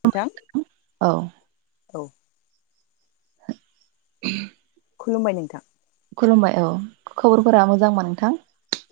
नोंथां औ औ [inaudible] खुलुमबाय नोंथां। खुलुमबाय औ ख'बरफोरा मोजां बा नोंथां?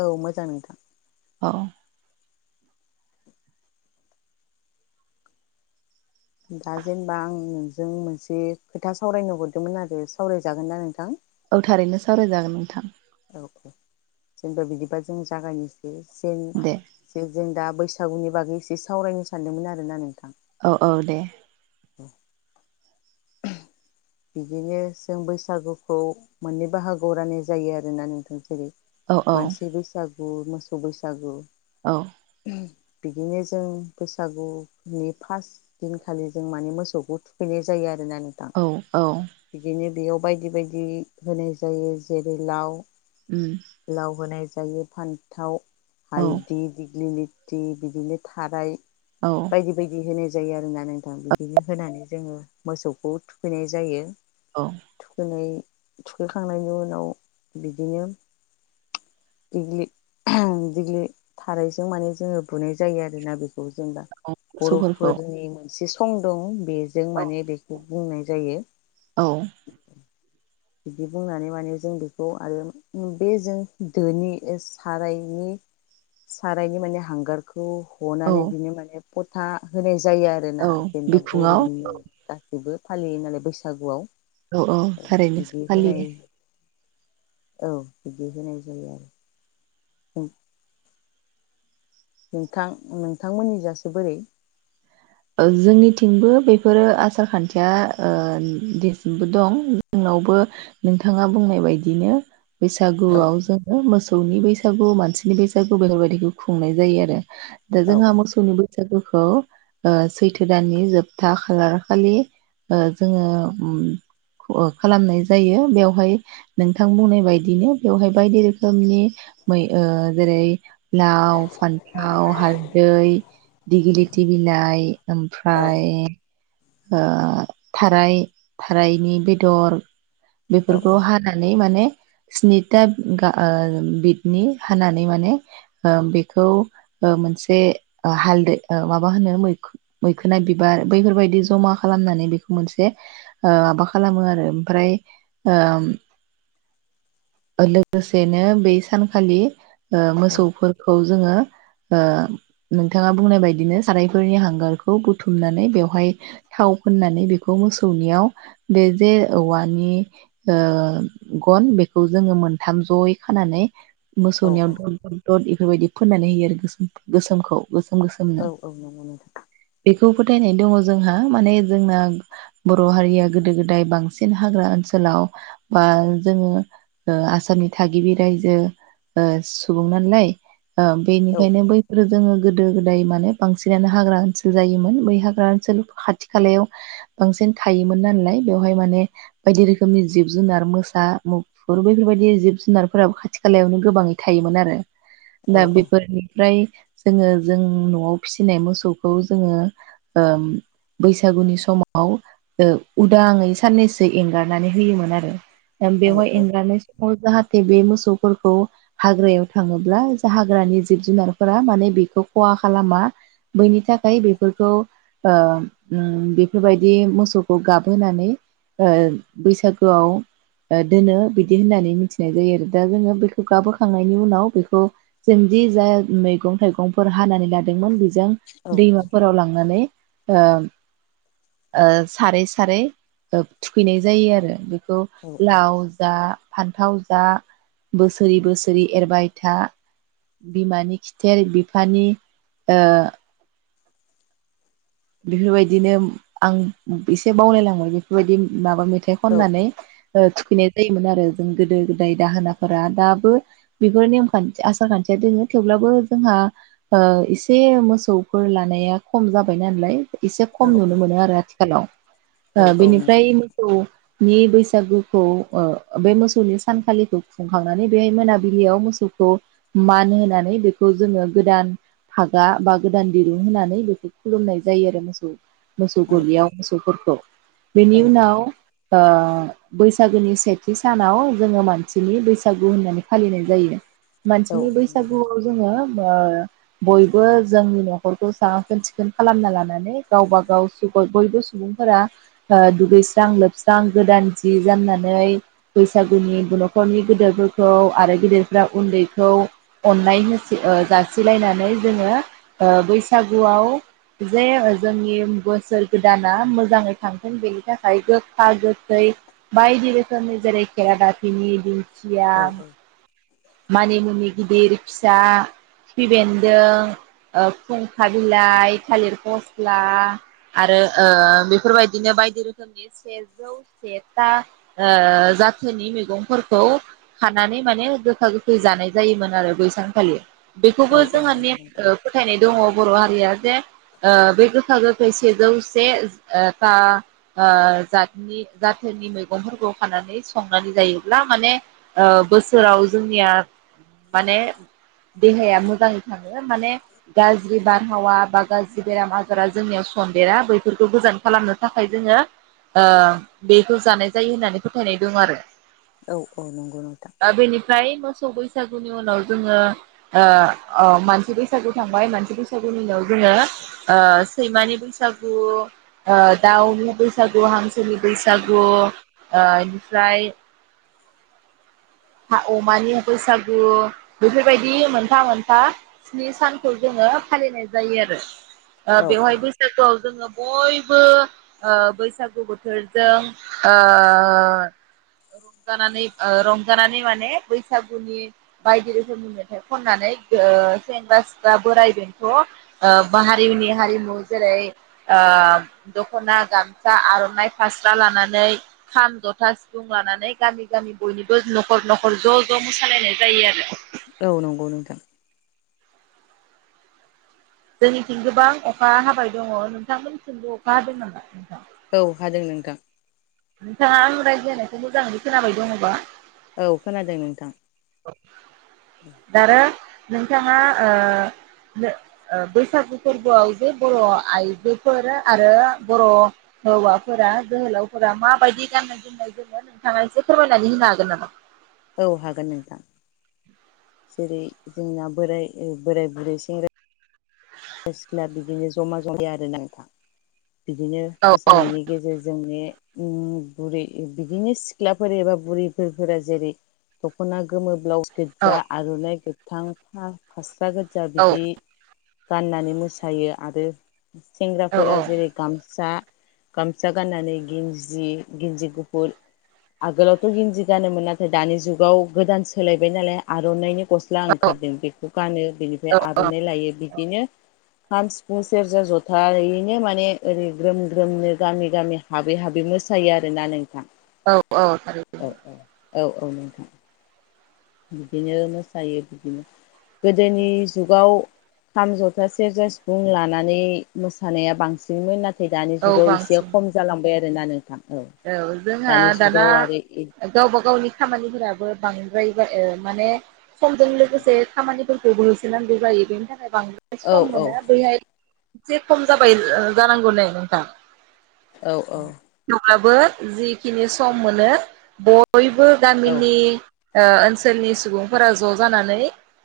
औ मोजां नोंथां। औ दा जेनेबा आं नोंजों मोनसे खोथा सावरायनो हरदोंमोन आरो सावरायजागोन ना नोंथां? औ थारैनो सावरायजागोन नोंथां औ जोंबो बिदिबा जों जागायनि जें दे जे जों दा बैसा सागुनि बागै एसे सावरायनो सानदोंमोन आरोना नोंथां औ औ दे [inaudible] बिदिनो जों बैसागुखौ मोननै बाहागोआव राननाय जायो आरोना नोंथां जेरै औ औ मानसि बैसाग गु मोसौ बैसागु औ बिदिनो जों बैसागुनि फार दिनखालि जों माने मोसौखौ थुखैनाय जायो आरो ना नोंथां औ औ बिदिनो बेयाव बायदि बायदि होनाय जायो जेरै लाव उम लाव होनाय जा फायो फान्थाव औ हालदि दिग्लिलि थि, बिदिनो थाराय औ बायदि बायदि होनो जायो आरोना नोंथां बिदिनो होनानै जोङो मोसौखौ थुैनायज जायो औ थुखैनाय थुखैखांनायनि उनाव बिदिनो दिग्लि दिग्लि थारायजों माने जोङो बुनाय जायो आरोना बेखौ औ जों दा औ मोसौफोरखौ बर'फोरनि मोनसे सु सं दं बेजों औ माने बेखौ बुंनाय जायो। औ बिदि बुंनानै माने जों बेखौ आरो बे जों दोनि सारायनि सारायनि माने हांगारखौ खौ औ हनानै बिनो माने फथा होनायज जायो औ आरोना जेनेबा बिखुङाव बर'नि नेम गासिबो फालियो नालाय बैसागुआव औ औ थारै बिदि होनाय औ बिदि होनाय जायो आरो उम नोंथां नोंथांमोननि जासे बोरै ओ जोंनिथिंबो बेफोरो आसार खान्थिया ओ देसिमबो दं जोंनावबो नोंथाङा बुंनाय बायदिनो। औ बैसागुआव जोङो मोसौ मोसौनि बैसागु मानसिनि बैसागु बेफोरबायदिखौ खुंनाय जायो आरो दा औ जोंहा औ मोसौनि बो सागुखौ ओ सैथो दाननि जोबथा खालार खालि ओ जोङो उम खालामनाय जायो। बेवहाय नोंथां बुंनाय बायदिनो बेवहाय बायदि रोखोमनि मै ओ जेरै लाव फान्थाव हालदै दिग्लिथि बिला [unintelligible] ओमफ्राय औ ओ थाराय थारायनि बेदर औ बेफोरखौ हानानै माने स्निथा गा बिदनि हानानै माने बिखौ ओ मोनसे हालदै ओमाबा होनो मोखोना बिबिर जमा खालामनानै बेखौ मोनसे माबा खालामो आरो ओमफ्राय ओ लोगोसेनो बै सानखालि ओ औ मोसौफोरखौ जोङो ओ नोंथाङा बुंनाय बायदिनो सारायफोरनि हांगारखौ बुथुमनानै बेवहाय थाव फोननानै बेखौ मोसौनियाव बे जे औवानि ओ गन बेखौ जोङो मोनथाम जयै खानानै औ मोसौनियाव दद दद दद इफोरबायदि फोननानै होयो आरो गोसोम गोसोमखौ गोसोम औ गोसोमनो औ नंगौ नोंथां बेख खौ फोथायनाय दङ जोंहा माने जोंना बर हारिया गोदो गोदाय बांसिन हाग्रा ओनसोलाव बा जोङो आसामनि थागिबि रायजो ओ सुबुं नालाय औ बेनिखायनो औ बैफोरो जोङो गोदो गोदाय माने बांसिनानो हाग्रा ओनसोल जायोमोन बै हाग्रा ओनसोल खाथि खालायाव बांसिन थायोमोन नालाय बेवहाय माने बायदि रोखोमनि जिब जुनार मोसा मुफुर बैफोरबायदि जिब जुनारफोराबो खाथि खालायावनो गोबाङै थायोमोन आरो औ दा औ बिफोरनि फ्राय जोङो जों न'आव फिसिनाय मोसौखौ जोङो ओम बैसागुनि समाव ओ उदांङै साननैसो एंगारनानै होयोमोन आरो औ बेवहाय एंगारनाय जाहाथे बे मोसौफोरखौ हाग्रायाव थाङोब्ला हाग्रानि जिब जुनारफोरा माने बेखौ खहा खालामा बैनि थाखाय बेफोरखौ ओ उम बेफोरबायदि मोसौखौ गाबहोनानै ओ बैसागोआव दोनो बिदि होननानै मिथिनाय जायो। आरो दा जोङो बेखौ गाबहोखांनायनि उनाव बेखौ जोंदि जा मैगं थाइगंफोर हानानै लादों। मोन बेजों औ औ दैमाफोराव लांनानै। ओं ओ सारै सारै ओ थुखैनाय जायो आरो बे खौ औ लाव जा फान्थाव जा बोसोरै बोसोरै एरबाय था बिमानि खिथेर बिफानि ओ बेफोरबायदिनो आं एसे बावलायलांबाय बेफोरबायदि माबा मो मेथाइ खननानै ओ थुखैनाय जायोमोन आरो जों गोदो गोदाय दाहोनाफोरा दाबो बेफोर नेमखान्थि आसार खान्थिया दोङो थेवब्लाबो जोंहा ओ एसे मोसौफोर लानाया खम जाबाय बिनालाय एसे औ खम नुनो मोनो आरो हेल' ओ औ औ नंगौ बिनिफ्राय नोंथां मोसौ नि बैसागुखौ ओ बे मोसौनि सानखालिखौ खुंखांनानै बे मोनाबिलियाव मोसौखौ मान होनानै बेखौ जोङो गोदान हागा बा गोदान दिरुं होनानै बेखौ खुलुमनाय जायो आरो मोसौ। मोसौ औ गलियाव मोसौफोरखौ बेनि औ उनाव ओ‌ बैसागोनि सेथि सानाव जोङो मानसिनि बैसागु होननानै फालिनाय जायो। औ मानसिनि औ नंगौ बैसागुआव जोङो ओ बयबो जोंनि न'खरखौ साखोन सि खोन खालामना लानानै गावब गाव सु बयबो सुबुंफोरा दुगैस्रां लोबस्रां गोदान जि जोमनानै बैसागुनि न'खरनि गोदेरफोरखौ आरो गेदेरफ्रा उन्दैखौ अननाय होसि ओ जासिलायनानै जोङो बैसागुआव जे जोंनि बोसोर गोदाना मोजाङै थांथों बेनि थाखाय गोखा गोखै बायदि रोखोमनि जेरै खेेरादाफिनि दि खिया औ मानि मुनि गिदिर फिसा खिफिबेन्दों ओ फुंखा बिलाइ थालिर फस्ला आरो ओ बेफोरबायदिनो बायदि रोखोमनि सेजौ सेथा ओ जाथोनि मैगंफोरखौ खानानै माने गो गोखा गोखै जानाय जायोमोन आरो बैसांखालि। औ बेखौबो औ जोंहा नंगौ नेम नोंथां ओ फोथायनाय दङ बर' हा जे बे ओ गोखा गोखै सेजौ सेथा ओजाथनि जाथोनि मैगंफोरखौ खानानै संनानै जायोब्ला माने ओ बोसोराव जोंनिया माने देहाया मोजाङै थाङो माने गाज्रि बारहावा बा गाज्रि बेराम आजारा जोंनियाव सन्देरा बैफोरखौ गोजान खालामनो थाखाय जोङो ओ बेखौ जानाय जायो होननानै फोथायनाय दं आरो औ औ नंगौ नोंथां। फ्राय मोसौ बैसागुनि उनाव जोङो ओ ओ मानसि बैसागु थांबाय मानसि बैसागुनि उनाव जोङो ओ सैमानि बैसागु ओ दाउनि बैसागु हांसो सोनि बैसागु ओ इनिफ्राय अमानि बैसागु बेफोरबायदि मोनफा मोनफा स्नि सानखौ जोङो फालिनाय जायो आरो। ओ औ बेवहाय बैसागुआव जोङो बयबो ओ बैसागु बोथोरजों ओ रंजानानै ओ रंजानानै माने म बैसागुनि बायदि रोखोमनि मेथाइ खननानै सेंग्रा सिख्ला बोराइ बेंथ हारिनि हारिमु जेरै दखना गामसा आरनाइ फास्रा लानानै खाम जथा सिफुं लानानै गामि गामि बयनिबो नखर नखर र ज ज मोसालायनाय जायो आरो औ नंगौ नोंथां। जोंनिथिं गोबां अखा हाबाय दङ नोंथांमोनथिंबो अखा हादों नामा नोंथां? औ हादों नोंथां। नोंथाङा आं रायज्लायनायखौ मोजाङै खोनाबाय दङबा औ खोनादों नोंथां। दारा नोंथाङा ओ नो बैसागु फोरबोआव जे बर' आइजोफोर आरो बर' हौवाफोरा जोहोलावफोरा माबायदि गाननाय जोमनाय जोङो नोंथाङा एसे फोरमायनानै होनो हागोन नामा? औ हागोन नोंथां। जेरै जोंना बोराय बोराय बुरै सेंग्रा सेंग्रा सिख्ला बिदिनो जमा जमाया आरो नोंथां बिदिनो औ औ मोसानायनि गेजेरजोंनो उम बुरि बिदिनो सिख्लाफोर एबा बुरैफोरा जेरै दखना गोमोब्लाउस औ गोज्जा आरनाइफोर थांफा फास जागजा बिदि [unintelligible] गाननानै मोसायो आरो औ सेंग्राफोरा औ जेरै गामसा गामसा गाननानै गिन्जि गिन्जि गुफुर आगोलावथ गिन्जि गानोमोन नाथाय दानि जुगाव गोदान सोलायबाय नालाय आरनाइनि गस्ला ओंखारदों बेखौ गानो बेनिफ्राय औ आरनाइ लायो बि खाम, सिफुं, सेरजा, जथायैनो माने ओरै ग्रोम ग्रोमनो गामि गामि हाबै हाबै मोसायो आरोना नोंथां। औ औ थारैनो। औ औ औ। बिदिनोनो सायो बिदिनो गोदोनि जुगाव खाम जथा सेरजा सिफुं लानानै मोसानाया बांसिनमोन नाथ नाथाय दानि औ जुगाव एसे बांसिन खम जालांबाय आरो। आरो ना नोंथां। औ जोंहा दानि दाना जुगाव आरो गावबा गावनि खामानिफोराबो बांसिन [unintelligible] माने समजों लोगोसे खामानि थेवबो होसोनांगौ जायो बेनि थाखाय बांद्राय औ सम मोना बैहाय एसे खम जाबाय जानांगौ नै नोंथां। औ औ। अब्लाबो जिखिनि सम मोनो बयबो औ गामिनि ओ ओनसोलनि सुबुंफोरा ज' जानानै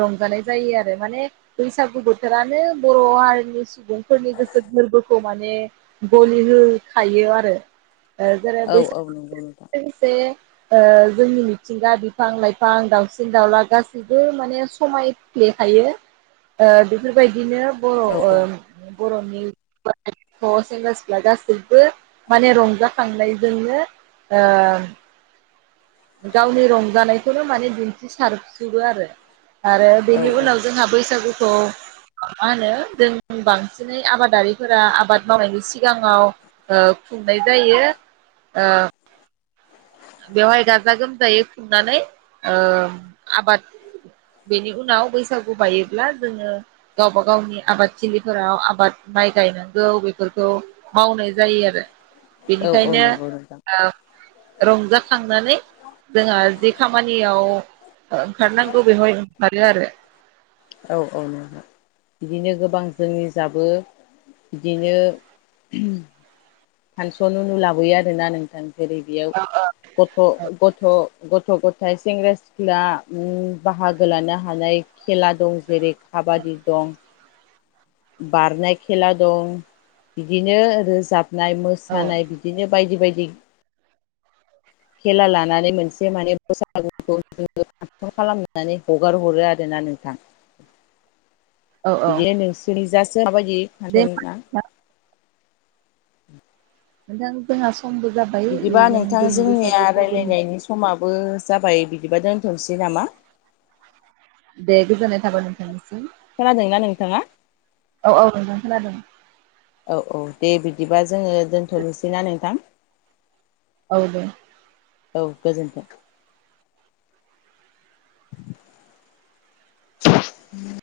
रंजानाय जायो आरो माने बैसागु बोथोरानो बर' हारिनि सुबुंफोरनि गोसो गोरबोखौ माने गलि होखायो आरो। ओ जेरै औ बैसा औ [unintelligible] नंगौ नोंथां लोगोसे ओ जोंनि मिथिंगा बिफां लाइफां दावसिन दाउला गासैबो माने समाय फ्लेखायो ओ बेफोरबायदिनो बर' औ ओ बर'ननि [unintelligible] सेंग्रा सिख्ला गासैबो माने रंजा खांलायजोंनो ओम गावनि रंजानायखौनो माने दिन्थि सारजोबो आरो। आरो औ बेनि उनाव जोंहा बैसागु खौ मा होनो जों बांसिनै आबादारिफोरा आबाद मावनायनि सि सिगाङाव ओ खुंनाय जायो। ओ बेवहाय गा गाजा गोमजायै खुंनानै ओ आबाद बेनि उनाव बैसागु बायोब्ला जोङो गावबा गावनि आबादथिलिफोराव आबाद माइ गायनांगौ बेफोर खौ मावनाय जायो आरो औ औ बेनिखायनो नंगौ नोंथां ओ रंजाखांनानै जोंहा जि खामानियाव ओंखारनांगौ बेवहाय ओंखारो आरो। औ औ [inaudible] बिदिनो गोबां जोंनि जाबो बिदिनो फानसन उनु लाबोयो आरोना नोंथां। जेरै बेयाव गथ' गथ' गथ गथ' गथाय सेंग्रा सिख्ला उम बाहागो लानो हानाय खेला दं जेरै खाबादि दं बारनाय खेला दं बिदिनो रोजाब नाय, मोसानाय औ बिदिनो बायदि बायद [unintelligible] खेला लानानै मोनसे माने [unintelligible] खालामनानै हगार हरो आरो ना नोंथां। औ औ बिदिनो नोसोरनि जास। [unintelligible] दि दे फानसन ना? होमबा उम नोंथां जोंहा स बिदिबा नोंथां जोंनिया फोरबोनि रायलायनायनि समाबो जाबाय बिदिबा दोनथनोसै नामा? दे गोजोननाय थाबाय नोंथांनिसिम। खोनादोंना नोंथाङा? औ औ नोंथां खोनादों। औ औ दे बिदिबा जोङो दोन्थ'नोसैना नोंथां? औ दे। औ गोजोनथों